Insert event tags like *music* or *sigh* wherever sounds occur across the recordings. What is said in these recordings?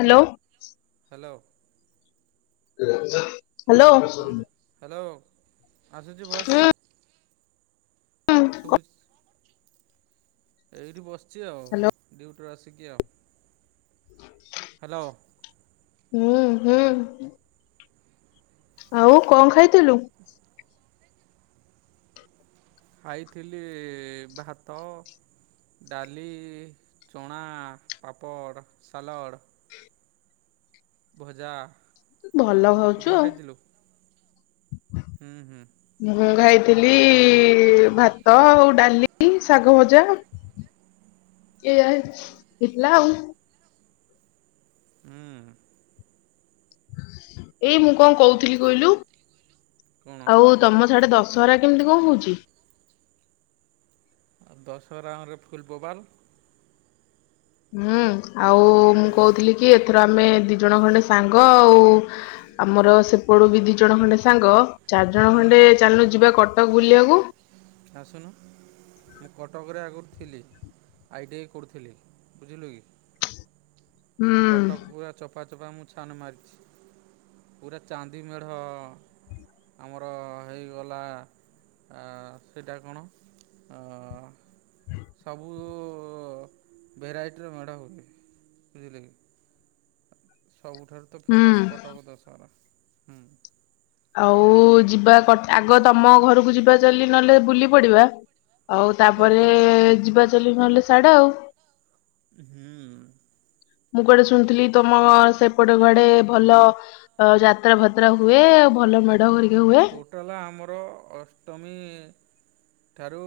Hello. Hello *unintelligible* କୁହନ୍ତୁ। Hello. ଆସୁଛି ବସ୍। ହୁଁ ସୁବୁଚି। ଏଇଠି ବସିଛି ଆଉ। ଡିଉଟିରୁ ଆସିକି ଆଉ। ହ୍ୟାଲୋ। ହୁଁ ହୁଁ। ଆଉ କଣ ଖାଇଥିଲୁ? ଖାଇଥିଲି ଭାତ। ଡାଲି, ଚଣା, ପାପଡ଼, ସାଲଡ଼। ଭଜା। ଭଲ ତୁ କଣ ଖାଉଛୁ ଆଉ। ଖାଇଥିଲୁ ହୁଁ ହୁଁ। ଥିଲି ଭାତ ଆଉ ଡାଲି, ଶାଗ ଭଜା। ଏଇଆ ହେଇଥିଲା ଆଉ। ହୁଁ। ଏଇ ମୁଁ କଣ କହୁଥିଲି କହିଲୁ। କଣ ଆଉ ତମ ସାଡେ ଦଶ- ଦଶହରା କେମିତି କଣ ହଉଛି? ଦଶହରାଉରେ ଫୁଲବୋବାଲ। ହୁଁ ଆଉ ମୁଁ ହୁଁ କହୁଥିଲି କି ଏଥର ଆମେ- ଦି ଜଣ ଖଣ୍ଡେ ସାଙ୍ଗ ଆଉ ଆମର ସେପଟୁ ବି ଦି ଜଣ ଖଣ୍ଡେ ସାଙ୍ଗ- ଚାରିଜଣ ହୁଁ ଖଣ୍ଡେ ଚାଲୁନୁ ଯିବା କଟକ ବୁଲିବାକୁ। ଆସୁନ। ମୁଁ କଟକରେ ଆଗରୁ ଥିଲି। ଆଇଟିଆଇ କରୁଥିଲି। ବୁଝିଲୁ କି। ହୁଁ କଟକ ପୁରା ଚୋପା ଚୋପା ମୁଁ ଛାନ ମାରିଛି। ପୁରା ଚାନ୍ଦି ମେଢ଼ ଅ ଆମର ହେଇଗଲା। ଆ ସେଇଟା କଣ? ଅ ସବୁ-ଉ ଭେରାଇଟିର ମେଢ଼ ହୁଏ। ବୁଝିଲେ କି ସବୁଠାରୁ ତ ହୁଁ। ଫେମସ କଟକ ଦଶହରା। ହୁଁ। ଆଉ ଯିବା କ ଆଗ ତମ ଘରକୁ ଯିବା ଚାଲି, ନହେଲେ ବୁଲି ପଡିବା। ଆଉ ହଁ। ତାପରେ-ଏ ଯିବା ଚାଲି, ନହେଲେ ସାଢେ ଆଉ। ହୁଁ ମୁଁ କୁଆଡେ ଶୁଣିଥିଲି? ତମ ସେ ଏପଟେ କୁଆଡେ ଭଲ ଅ ଯାତ୍ରା ଫାତ୍ରା ହୁଏ। ଆଉ ଭଲ ମେଢ ହେଇ ଟୋଟାଲ ଆମର ଅଷ୍ଟମୀ ଠାରୁ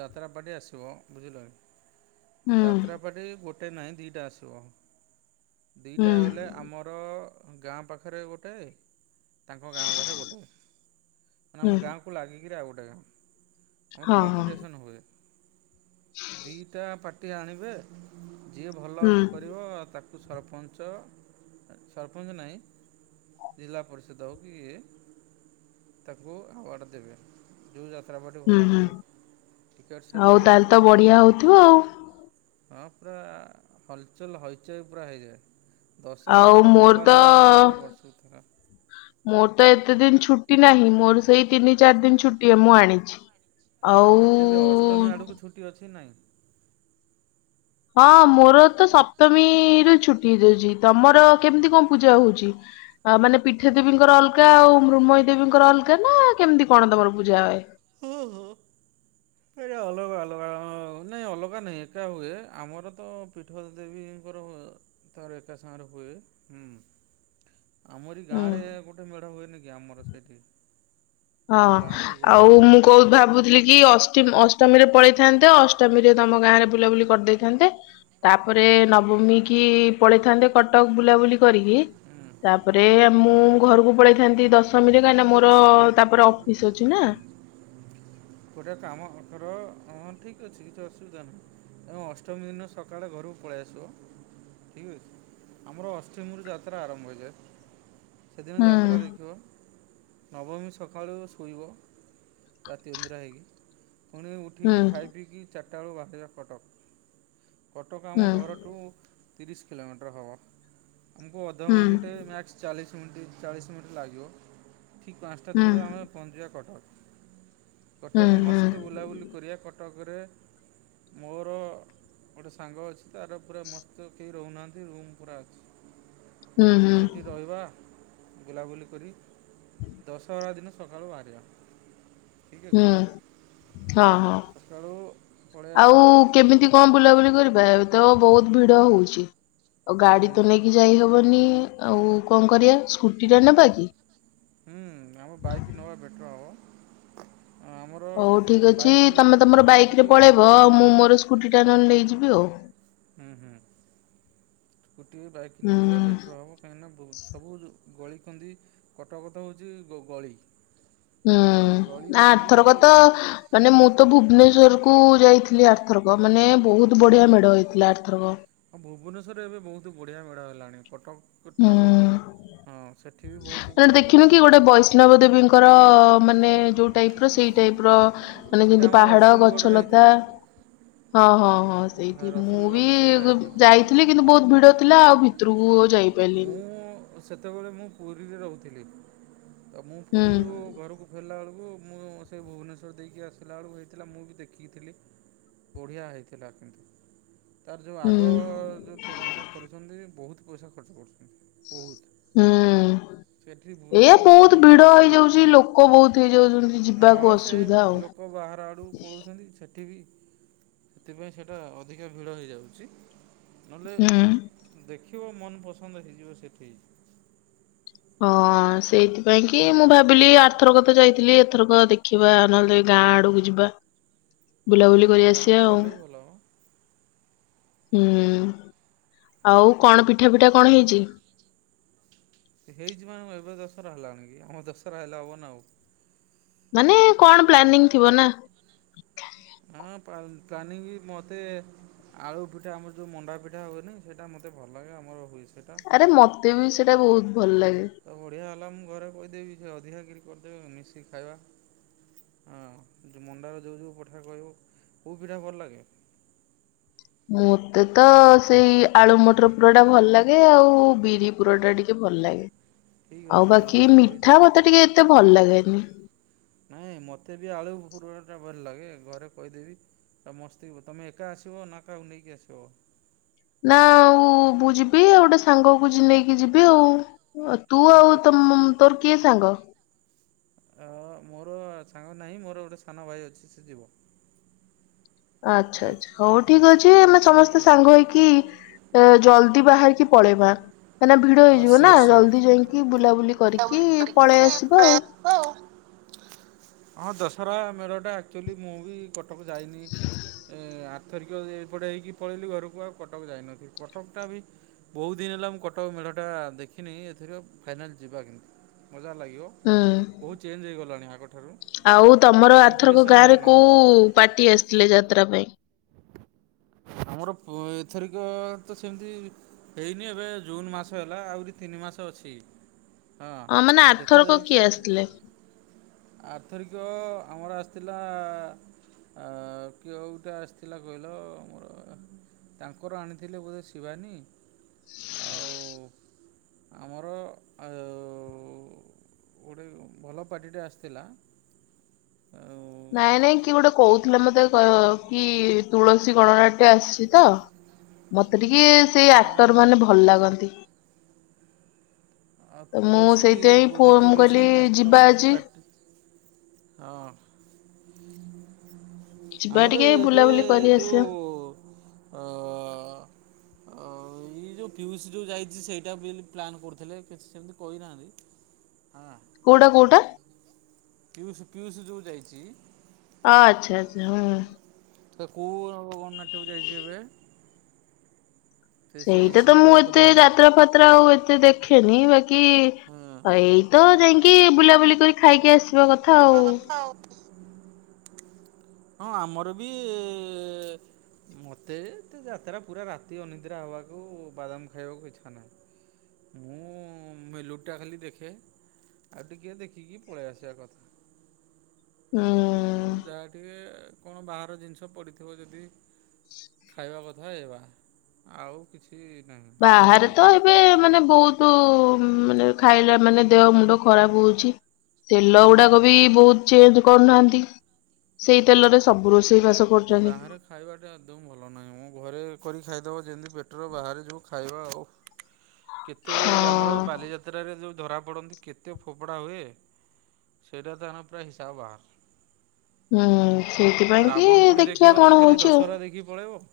ଯାତ୍ରାପାଟି ଆସିବ। ବୁଝିଲ ହୁଁ ଯାତ୍ରାପାଟି ଗୋ ଗୋଟେ ନାହିଁ ଦି ଟା ଆସିବ। ଦି ହୁଁ। ଟା ବଇଲେ ଆମର ଗାଁ ପାଖରେ ଗୋଟେ, ତାଙ୍କ ଗାଁ ପାଖରେ ଗୋଟେ। ମାନେ ହୁଁ ଆମ ଗାଁକୁ ଲାଗିକିରି ଆଉ ଗୋଟେ ଗାଁ। ଆମର ହଁ ହଁ କମ୍ପିଟିସନ ହୁଏ। ଦିଟା ପାଟି ଆଣିବେ ଯିଏ ଭଲ ହୁଁ କରିବ, ତାକୁ କୁ ସରପଞ୍ଚ। ସରପଞ୍ଚ ନାହିଁ। ଜିଲ୍ଲା ପରିଷଦ ହଉ କି ଇଏ ତାକୁ ଆୱାର୍ଡ ଦେବେ। ଯୋଉ ଯ ହୁଁ, ହୁଁ ସେଲ୍ ଆଉ ହୁଏ ତାହେଲେ ପୁରା ତ ବଢିଆ ହଉଥିବ ଆଉ। ହଁ, ପୁରା ହଲଚଲ ହଇଚଇ ପୁରା ହେଇଯାଏ। ଦଶହରା ଟା ଆଉ ପୁରା ମୋର ତ ବୋବାଲ ହୁଏ ଆମର ପୁରା ବର୍ଷକୁ ଥରେ। କେତେ ଦିନ ଛୁଟି ନାହିଁ। ମୋର ସେଇ ତିନି ଚାରି ଦିନ ଛୁଟି ମୁଁ ଆଣିଛି। ଏ ତମର କେବେ ଆଉ ଅଷ୍ଟମୀ ଆଡକୁ ଛୁଟି ଅଛି ନାଇଁ? ହଁ ମୋର ତ ସପ୍ତମୀରୁ ଛୁଟି ହେଇଯାଉଛି। ତମର କେମିତି କଣ ପୂଜା ହଉଛି? ଆ ମାନେ ପିଠା ଦେବୀଙ୍କର ଅଲଗା ଆଉ ମୃନ୍ମୟୀ ଦେବୀଙ୍କର ଅଲଗା ନା, କେମିତି କଣ ତମର ପୂଜା ହଏ? ଏ ଅଲଗା ଅଲଗା ହଁ, ନାଇଁ ଅଲଗ ଗା ନାଇଁ ଏକା ହୁଏ। ଆମର ତ ପୀଠ ଦେବୀଙ୍କର ତାର ଏକା ସାଙ୍ଗରେ ହୁଏ। ହୁଁ। ଆମରି ହୁଁ ଗାଁ ରେ ଗୋଟେ ମେଢ ହୁଏନି କି, ଆମର ସେଇଠି। ହଁ, ଆମ ଗାଁରେ ବି ଗୋଟେ ଆଉ ହୁଏ। ମୁଁ କଉ ଭାବୁଥିଲି କି! ଅଷ୍ଟିମି ଅଷ୍ଟ ଅଷ୍ଟମୀରେ ପଳେଇଥାନ୍ତ। ଅଷ୍ଟମୀରେ ତମ ଗାଁରେ ବୁଲାବୁଲି କରିଦେଇଥାନ୍ତେ। ତାପରେ ନବମୀ କି ପଳେଇଥାନ୍ତେ, କଟକ ବୁଲାବୁଲି କରିକି। ହୁଁ ତାପରେ ମୁଁ ଘରକୁ ପଳେଇଥାନ୍ତି, ଦଶମୀରେ କାହିଁକିନା ମୋର ତାପରେ ଅଫିସ ଅଛିନା। ଗୋଟା ତ ଆମ ଅଠର ହଁ ଠିକ୍ ଅଛି କିଛି ଅସୁବିଧା ନାହିଁ। ଆ ଅଷ୍ଟମୀ ଦିନ ସକାଳେ ଘରକୁ ପଳେଇ ଆସିବ। ଠିକ୍ ଅଛି। ଆମର ଅଷ୍ଟମୀରୁ ଯାତ୍ରା ଆରମ୍ଭ ହୋଇଯାଏ। ସେଦିନ ହୁଁ ଯାତ୍ରା ଦେଖିବ। ନବମୀ ସକାଳୁ ଶୋଇବ। ରା ତି ଅନିଦ୍ରା ହେଇକି। ପୁଣି ହୁଁ ଉଠିକି ଖାଇ ପିଇକି ଚାରିଟା ବେଳୁ ବାହାରିବା କଟକ। କଟକ ଆମ ହୁଁ ଘରଠୁ ତିରିଶ କିଲୋମିଟର ହେବ। ଆମକୁ ଅଧଘଣ୍ଟେ ହୁଁ। ମ୍ୟାକ୍ସ ଚାଲିଶି ମିଣ୍ଟି ଚାଳିଶ ମିନିଟ୍ ଲାଗିବ। ଠିକ୍ ପାଞ୍ଚଟା, ଛଅ ହୁଁ ଟାରେ ଆମେ ପହଁଞ୍ଚିବା କଟକ। ହୁଁ କଟକ ହୁଁ ମସ୍ତେ ବୁଲାବୁଲି କରିବା କଟକରେ। ମୋର ଗୋଟେ ସାଙ୍ଗ ଅଛି ତାର ପୁରା ମସ୍ତ କେହି ରହୁନାହାନ୍ତି, ରୁମ ପୁରା ଅଛି। ହୁଁ ହୁଁ ସେଠି ରହିବା। ବୁଲାବୁଲି କରି ଦଶହରା ଦିନ ସକାଳୁ ବାହାରିବା। ଠିକ୍ ଅଛି ହୁଁ। ହଁ, ହଁ ସକାଳୁ ପଳେଇ ଆଉ ଆସିବେ କେମିତି କଣ ବୁଲାବୁଲି କରିବା। ତ ବହୁତ ଭିଡ ହଉଛି। ଆଉ ଗାଡି ହୁଁ ତ ନେଇକି ଯାଇହବନି। ଆଉ କଣ କରିବା? ସ୍କୁଟି ଟା ନେବା କି? ହୁଁ ଆମର ବାଇକି ନବା ବେଟର ହବ। ହଉ ଠିକ୍ ଅଛି। ତମେ ତମର ଗୋଟେ ବାଇକ ରେ ସ୍କୁଟି ପଳେଇବ। ହଁ ମୁଁ ମୋର ସ୍କୁଟି ଟା ନହେଲେ ନେଇଯିବି ଆଉ। ହୁଁ ହୁଁ। ସ୍କୁଟି ବାଇକ୍ ହୁଁ ନେଇଯିବା ବେଟର ହବ କାହିଁକିନା ସବୁ- ଗଳିକନ୍ଦି କଟକଥ ହଉଛି ଗଳି- ବୁଝିଲେ ହୁଁ। ଗଳିରେ ବୁଲିକି ଆଥରକ ତ ମାନେ ମୁଁ ତ- ଭୁବନେଶ୍ୱରକୁ ଯାଇଥିଲି ଆରଥରକ ମାନେ- ବହୁତ ବଢିଆ ଓହୋ। ମେଢ ହେଇଥିଲା ଆରଥରକ। ଆଉ ଭୁବନେଶ୍ୱରରେ ଏବେ ବହୁତ ବଢିଆ ମେଳ ହେଲାଣି। କଟକ- ଠାରୁ ହୁଁ ହଁ ସେଠ- ମାନେ ଦେଖିନୁ କି ଗୋଟେ ବୈଷ୍ଣବ ଦେବୀଙ୍କର- ଅ ମାନେ ଯେଉ ଟାଇପର ସେଇ ଟାଇପର। ମାନେ ସେଇଟା ଯେମିତି ଆମ ପାହାଡ ରସୁଲଗଡ଼ରେ ଗଛଲତା। ହେଇଥିଲା ହଁ ହଁ। ହଁ ସେଇଠି ମୁଁ ବି ରସୁଲଗଡ଼ରେ ସେଇଟା ହେଇଥିଲା ଯାଇଥିଲି କିନ୍ତୁ ବହୁତ ଭିଡ ଥିଲା ଆଉ ଭିତରକୁ ମୁଁ ଯାଇପାରିଲିନି। ସେତେବେଳେ ମୁଁ ପୁରୀରେ ରହୁଥିଲି। ତ ମୁଁ ହୁଁ ପୁରୀରୁ ଘରକୁ ଫେରିଲା ବେଳକୁ ମୁଁ ସେ ଭୁବନେଶ୍ୱର ଦେଇକି ଆସିଲା ବେଳକୁ ହେଇଥିଲା ମୁଁ ବି ଦେଖିଥିଲି। ବଢିଆ ହେଇଥିଲା କିନ୍ତୁ ତାର ଯୋଉ ହୁଁ ଆଗ ଯୋଉ ତୋରଣ ଟା କରୁଛନ୍ତି ବହୁତ ପଇସା ଖର୍ଚ୍ଚ କରୁଛନ୍ତି। ବହୁତ। ହୁଁ। ସେଠି ଏ ଭୁବନେଶ୍ୱର ପୁରା ବହୁତ ଭିଡ କମ୍ପିଟିସନ୍ ଅଛି। ହେଇଯାଉଛି ଲୋକ ବହୁତ ହେଇଯାଉଛନ୍ତି ହଁ ଯିବାକୁ ସେ ଅସୁବିଧା ଆଉ। ଲୋକ ବାହାର ଆଡକୁ ପଳଉଛନ୍ତି ସେଠି ବି ସେଥିପାଇଁ ସେଟା ଅଧିକା ଭିଡ ହେଇଯାଉଛି ନହେଲେ ହୁଁ। ଦେଖ ଦେଖିବ ମନପସନ୍ଦ ହେଇଯିବ ସେଠି। ହଁ ସେଇଥିପାଇଁ କି ହଁ। ମୁଁ ଭାବିଲି ଆର୍ଥରକ ତ ଯାଇଥିଲି ଏଥରକ ଦେଖିବା ନହେଲେ ଗାଁ ଆଡକୁ ଯିବା ବୁଲାବୁଲି ହଁ କରି ଗାଁ ଆଡୁ ଆସିବା ଆଉ। ଗଲେ ବି ଭଲ ହବ। ହୁଁ ଆଉ କଣ ପିଠା ପିଠା କଣ ହେଇଛି? ହେଉଛି ମାନେ କଣ ଏବେ ଦଶହରା ହେଲାଣି କି ଆମର ଦଶହରା ହେଲା ହବ ନା ଆଉ। ମାନେ କଣ ପ୍ଲାନିଂ ଥିବ ନା? ହଁ ପ୍ଲା ପ୍ଲାନିଙ୍ଗ ମତେ ଆଳୁ ପିଠା ଆମର ଯୋଉ ମଣ୍ଡା ପିଠା ହୁଏନି, ସେଟା ମତେ ଭଲ ଲାଗେ ଆମର ହୁଏ ସେଇଟା। ଆରେ ମତେ ବି ସେଇଟା ବହୁତ ଭଲ ଲାଗେ। ତ ବଢିଆ ହେଲା ମୁଁ ଘରେ କହିଦେବି ସେ ଅଧିକା କିରି କରିଦେବ ମିଶିକି ଖାଇବା। ହଁ ମଣ୍ଡାର ଯୋଉ ଯୋଉ ପଠା କହିବୁ କୋଉ ପିଠା ଭଲ ଲାଗେ। ମତେ ତ ସେଇ ଆଳୁ ମଟର ପୁର ଟା ଭଲ ଲାଗେ ଆଉ ବିରି ପୁର ଟା ଟିକେ ଭଲ ଲାଗେ, ଠିକ୍ ଅଛି ଆଉ ମୁଁ ବାକି ଘରେ ମିଠା କହିଦେବି। ମତେ ଟିକେ ଏତେ ଭଲ ଲାଗେନି। ନାଇଁ ମତେ ବି ଆଳୁ *unintelligible* ଭଲଲାଗେ ଘରେ କହିଦେବି *unintelligible* ତମେ ଏକା ଆସିବ ନା କାହାକୁ ନେଇକି ଆସିବ? ନା ଆଉ ମୁଁ ଯିବି ଆଉ ଗୋଟେ ସାଙ୍ଗକୁ ନେଇକି ଯିବି ଆଉ। ଅ ତୁ ଠିକ୍ ଆଉ ଅଛି ତୁମ ଦି ମ ତୋର କିଏ ସାଙ୍ଗ? ଅ ମୋର ସାଙ୍ଗ ନାହିଁ ମୋର ଗୋଟେ ସାନ ଭାଇ ଅଛି ସେ ଯିବ। ଠିକ୍ ଆଚ୍ଛା ଅଛି। ଆଚ୍ଛା ହଉ ଠିକ ଅଛି ସେ ମୋ ଆମେ ସାଙ୍ଗରେ ସମସ୍ତେ ଯିବ ସାଙ୍ଗ ହେଇକି ଏ ଜଲଦି ବାହାରିକି ପଳେଇବା। କାଇଁ ନା ଭିଡ ହଁ ହେଇଯିବ ନା ସିଓର୍ ସିଓର୍। ଜଲଦି ଯାଇଁକି ବୁଲାବୁଲି କରିକି ପଳେଇ ଆସିବ ଆଉ। ହଁ ଦଶହରା ମେଢ଼ଟା ଆକ୍ଚୁଆଲି ମୁଁ ବି କଟକ ଯାଇନି ଏଁ ଆ ଧରିକ ଏପଟେ ହେଇକି ପଳେଇଲି ଘରକୁ ଆଉ କଟକ ଯାଇନଥିଲି କଟକ ଟା ବି ବହୁତ ଦିନ ହେଲା ମୁଁ କଟକ ମେ ଢ ଟା ଦେଖିନି ଏଥିରୁ ଫାଇନାଲ୍ ଯିବା କିନ୍ତୁ। ମଜା ଲାଗିବ ହୁଁ ବହୁତ ଚେଞ୍ଜ ହେଇଗଲାଣି ମା ଆଉ ତମର ଆରଥରକ ଗାଁ ରେ ହେଇଗଲାଣି କୋଉ ପାର୍ଟି ଆସିଥିଲେ ଯାତ୍ରା ପାଇଁ? ଆମର ପ ଏଥରକ ତ ସେମିତି ହେଇନି ଏବେ ଜୁନ୍ ମାସ ହେଲା ଆହୁରି ତିନି ନି ମାସ ଅଛି। ହଁ ମାନେ ଆରଥରକ କିଏ ଆସିଥିଲେ? ଆରଥରିକ ଆମର ଆସିଥିଲା କିଅଟା ଆସିଥି ଥିଲା କହିଲ ମୋର ତାଙ୍କର ଆଣିଥିଲେ ବୋଧେ ଶିବାନୀ ଆଉ *inaudible* ଆମର ହେଉ ଗୋଟେ ଭଲ ପାଟିଟେ ଆସିଥିଲା। ଆଉ ନାଇଁ, ନାଇଁ କିଏ ଗୋଟେ କହୁଥିଲା ମତେ କି ତୁଳସୀ ଗଣନାଟ୍ୟ ଆସି ତ ମତେ ଟିକେ ସେଇ ଆ ଆକ୍ଟର ମାନେ ଭଲ ଲାଗନ୍ତି। ଆଉ ତ ମୁଁ ତୁଳସୀ ସେଇଥିପାଇଁ ବୋଧେ ଫୋନ ମୁଁ ତୁଳସୀ କହିଲି ଆସିଥିଲା ଯିବା ଆମର ସେ ଆଜି ପାଟି ହଁ। ଯିବା ଆମର ଟିକେ ଏବେ ବୁଲାବୁଲି କରି ଆସିବା। ଯୋଉ-ଉ-ଉ ଅ-ଅ-ଅ ଅ-ଅ-ଅ ଏଇ ଯୋଉ ପିଉସୀ ଯୋଉ ଯାଇଛି ସେଇଟା ବି ପ୍ଲାନ କରୁଥିଲେ। କିଛି ସେମିତି କହିନାହାନ୍ତି, ହଁ। କୋଉଟା କୋଉଟା? ପିୟୁଷ ପିୟୁଷ ଯୋଉ ଯାଇଛି ଆଚ୍ଛା ଆଛା ହୁଁ। ତ କୋଉ-ଉ-ଉ ଗଣନାଟ୍ୟକୁ ଯାଇଛି ଏବେ? ସେ ସେଇ ସେଇଟା ତ ମୁଁ ଏତେ କଥା ଯାତ୍ରା ଫାତ୍ରା ଆଉ ଏତେ ଦେଖେନି, ବା ହଁ। କି-ଇ-ଇ ଏଇ ତ ଯାଇକି ବୁଲାବୁଲି କରି ଖାଇକି ଆସିବା କଥା ଆଉ। ଥିବା କଥା ଆଉ। ହଁ ଆମର ବି-ଇ-ଇ-ଇ-ଇ ମୋତେ ତ ଯାତ୍ରା ପୁରା ରାତି ଅନିଦ୍ରା ହେବାକୁ, ବାଦାମ ଖାଇବାକୁ ଇଚ୍ଛା ନାହିଁ। ମୁଁ ମେଲୁ ଟା ଖାଲି ଦେଖେ, ଆଉ ଟିକେ ଦେଖିକି ପଳେଇ ଆସିବା କଥା। ହୁଁ। ଆଉ-ଉ -ଉ ଯାହା ଟିକେ-ଏ-ଏ କଣ ବାହାର ଜିନିଷ ପଡ଼ିଥିବ ଯଦି ଖାଇବା କଥା ହେଇବା ଆଉ କିଛି ନାହିଁ ବାହାରେ ବୁଝିଲ କି ତ ଏବେ ମାନେ ବହୁତୁ-ଉ-ଉ ମାନେ ଖାଇଲା ମାନେ ଦେହ ମୁଣ୍ଡ ଖରାପ ହଉଛି। ତେଲ ହଁ। ଗୁଡାକ ବି ବହୁତ ଚେଞ୍ଜ କରୁନାହାନ୍ତି, ସେଇ ତେଲରେ ସବୁ ରୋଷେଇ ବାସ କରୁଛନ୍ତି ବାହାରେ ଖାଇବାଟା ଆଦୌ ଭଲ ନାହିଁ ମ, ଘରେ କରି ଖାଇଦବ ଯେମିତି ବେଟର ବାହାରେ ଯେଉଁ ଖାଇବା ଓହ, କେତେ ଯେ ଆମର ହଁ। ବାଲିଯାତ୍ରାରେ ଯେଉଁ ଧରାପଡ଼ନ୍ତି କେତେ ଫୋପଡ଼ା ହୁଏ, ସେଇଟା ତାର ପୁରା ହିସାବ ବାହାର। ହୁଁ। ସେଇଥିପାଇଁ ଆଉ କି ରାବଣ ପୋଡ଼ି ଦେଖିବା କଣ ଦେଖିବନି ଖାଲି ହଉଛି ଆଉ। ଦଶହରା ଦେଖିକି ପଳେଇବ?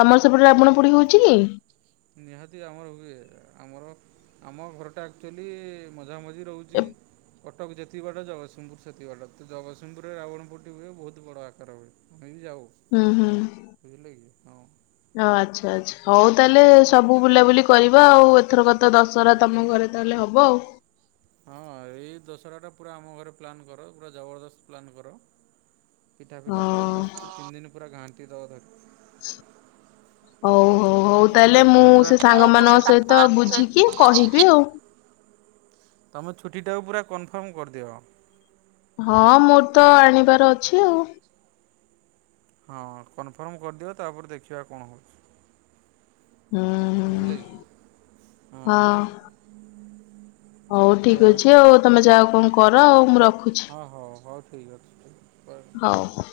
ତମର ସେପଟେ ରାବଣ ପୋଡି ହଉଛି କି? ନିହାତି ଆମର ହୁଏ, ଆମର ଆମ ଘରଟା ଆକଚୁଲି-ଇ-ଇ-ଇ ମ ମଝିଆ ମଝି ରହୁଛି। ଏ- କଟକ ଯେତିକି ବାଟ ଜଗତସିଂହପୁର ସେତକ ବାଟ, ତ ଜଗସିଂପୁରରେ ରାବଣ ପୋଡ଼ିଟି ହୁଏ, ବହୁତ ବଡ ଆକାରରେ ହୁଏ। ଆମେ ବି ଯାଉ ହୁଁ ହୁ, ବୁଝିଲେ କି ହଁ ଓ ଆଚ୍ଛା ଆଚ୍ଛା। ହଉ ତାହେଲେ ଆପଣ ସବୁ ବୁଲାବୁଲି କରିବ ଆଉ ଏଥରକ ତ ଦଶହରା ତମ ଘରେ ତାହେଲେ ହବ ଆଉ। ହଁ ଏଇ ଦଶହରାଟା ପୁରା ଆମ ଘରେ ପ୍ଲାନ୍ କର, ପୁରା ଜବରଦସ୍ତ ପ୍ଲାନ୍ କର। ପିଠା ଫିଠା ଖାଇ ମସ୍ତ ତିନ ଦିନ ପୁରା ଘାଣ୍ଟି ଦବ ଧରିକି। *unintelligible* ହଉ ହଉ ହଉ ତାହେଲେ ମୁଁ ତମେ ପୁରା ସେ ସାଙ୍ଗ ମୁଁ ସେ ମାନଙ୍କ ସହିତ ସାଙ୍ଗମାନଙ୍କ ସହିତ ବୁଝିକି ବୁଝିକି କହିବି ଆଉ। ତମେ ଛୁଟି ଟାକୁ ପୁରା କନଫର୍ମ କରିଦିଅ। ହଁ ମୋର ତ ଆଣିବାର ଅଛି ଆଉ। ହଁ କନଫର୍ମ କରିଦିଅ ତାପରେ ଦେଖିବା କଣ ହଉଛି। ହୁଁ ହୁଁ ହଁ। ହଉ ଏଇଆ ଠିକ ହେଉଛି ଅଛି ଆଉ ତମେ କଥା ଯାହା କଣ କର ଆଉ ମୁଁ ରଖୁଛି। ହଁ ହଉ ହଉ ଠିକ୍ ଅଛି ଠିକ୍ ହଉ।